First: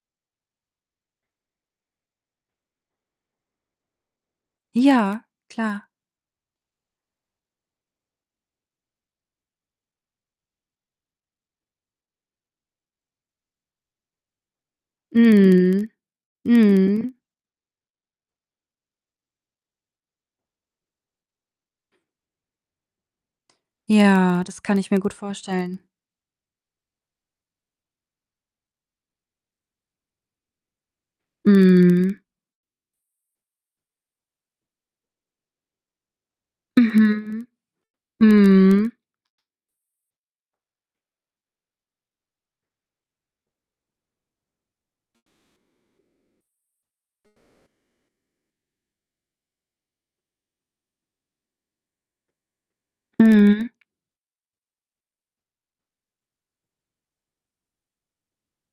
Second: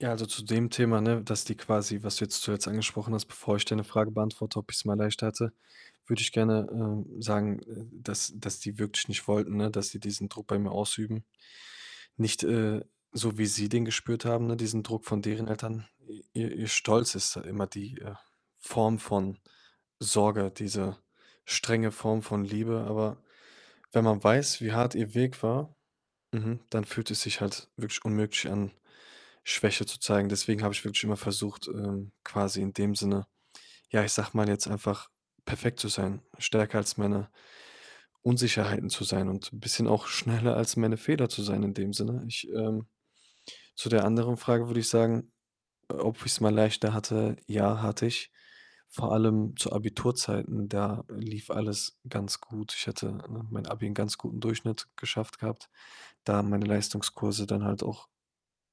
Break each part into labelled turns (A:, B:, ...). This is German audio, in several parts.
A: Ja, also, zu dem Thema, ne, dass die quasi was du jetzt zuletzt angesprochen hast, bevor ich deine Frage beantworte, ob ich's mal
B: Ja,
A: leichter hatte,
B: klar.
A: würde ich gerne, ähm, sagen, äh, dass dass die wirklich nicht wollten, ne, dass die diesen Druck bei mir ausüben. Nicht, äh, so wie sie den gespürt haben, ne, diesen Druck von deren Eltern.
B: Mhm.
A: I ihr ihr Stolz
B: Mhm.
A: ist da immer die, äh, Form von Sorge, diese strenge Form von Liebe, aber wenn man
B: Ja,
A: weiß,
B: das
A: wie
B: kann ich
A: hart
B: mir gut
A: ihr Weg war,
B: vorstellen.
A: mhm, dann fühlt es sich halt wirklich unmöglich an, Schwäche zu zeigen. Deswegen habe ich wirklich immer versucht, ähm,
B: Mhm.
A: quasi in dem Sinne, ja, ich sage mal jetzt einfach perfekt zu sein, stärker als meine
B: Mhm.
A: Unsicherheiten
B: Mhm.
A: zu sein und 'n bisschen auch schneller als meine Fehler zu sein in dem Sinne. Ich, ähm zu der anderen Frage würde ich sagen, äh, ob ich's mal leichter hatte. Ja, hatte ich, vor allem zu Abiturzeiten, da lief alles ganz gut. Ich hatte, ne, mein
B: Mhm.
A: Abi 'n ganz guten Durchschnitt geschafft gehabt, da meine Leistungskurse dann halt auch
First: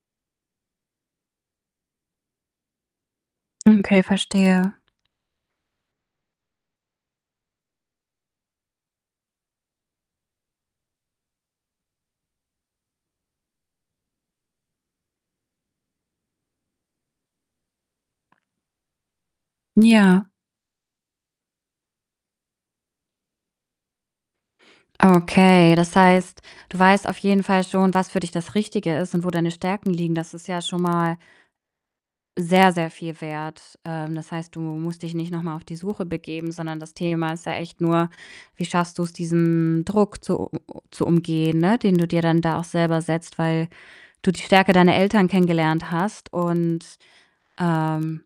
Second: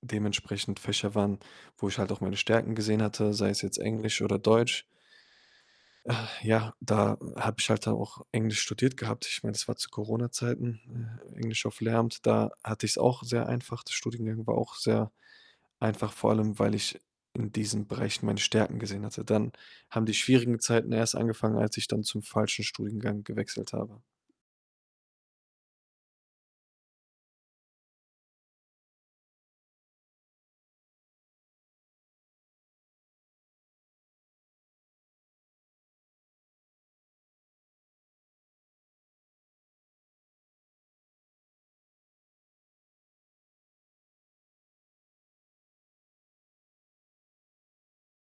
A: dementsprechend Fächer waren, wo ich halt auch meine Stärken gesehen hatte, sei es jetzt
B: Okay,
A: Englisch oder
B: verstehe.
A: Deutsch. Äh, ja, da, äh, habe ich halt da auch Englisch studiert gehabt. Ich meine, es war zu Corona-Zeiten, äh, Englisch auf Lehramt. Da hatte ich's auch sehr einfach. Der Studiengang war auch sehr einfach, vor allem weil ich in diesen Bereichen meine Stärken gesehen hatte. Dann haben die
B: Ja.
A: schwierigen Zeiten erst angefangen, als ich dann zum falschen Studiengang gewechselt habe.
B: Okay, das heißt, du weißt auf jeden Fall schon, was für dich das Richtige ist und wo deine Stärken liegen. Das ist ja schon mal sehr, sehr viel wert. Ähm, das heißt, du musst dich nicht noch mal auf die Suche begeben, sondern das Thema ist ja echt nur: Wie schaffst du's, diesen Druck zu u zu umgehen, ne, den du dir dann da auch selber setzt, weil du die Stärke deiner Eltern kennengelernt hast? Und, ähm,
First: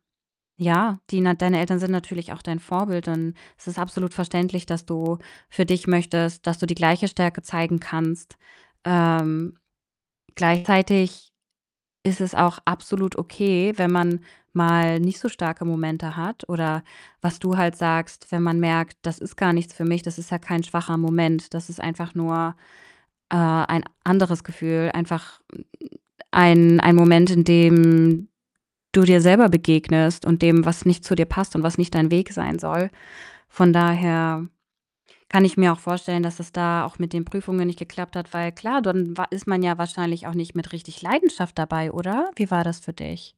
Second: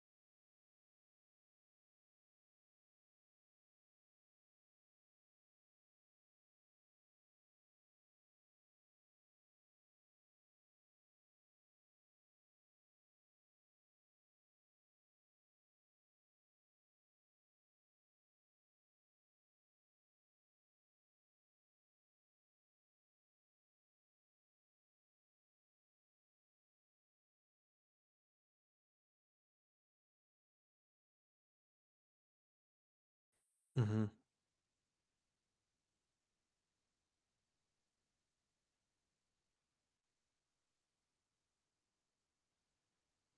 B: ja, die na deine Eltern sind natürlich auch dein Vorbild und es ist absolut verständlich, dass du für dich möchtest, dass du die gleiche Stärke zeigen kannst. Ähm, gleichzeitig ist es auch absolut okay, wenn man mal nicht so starke Momente hat oder was du halt sagst, wenn man merkt: „Das ist gar nichts für mich.“ Das ist ja kein schwacher Moment. Das ist einfach nur, äh, ein anderes Gefühl. Einfach 'n ein ein Moment, in dem du dir selber begegnest und dem, was nicht zu dir passt und was nicht dein Weg sein soll. Von
A: Mhm.
B: daher kann ich mir auch vorstellen, dass es da auch mit den Prüfungen nicht geklappt hat, weil klar, dann wa ist man ja wahrscheinlich auch nicht mit richtig Leidenschaft dabei, oder? Wie war das für dich?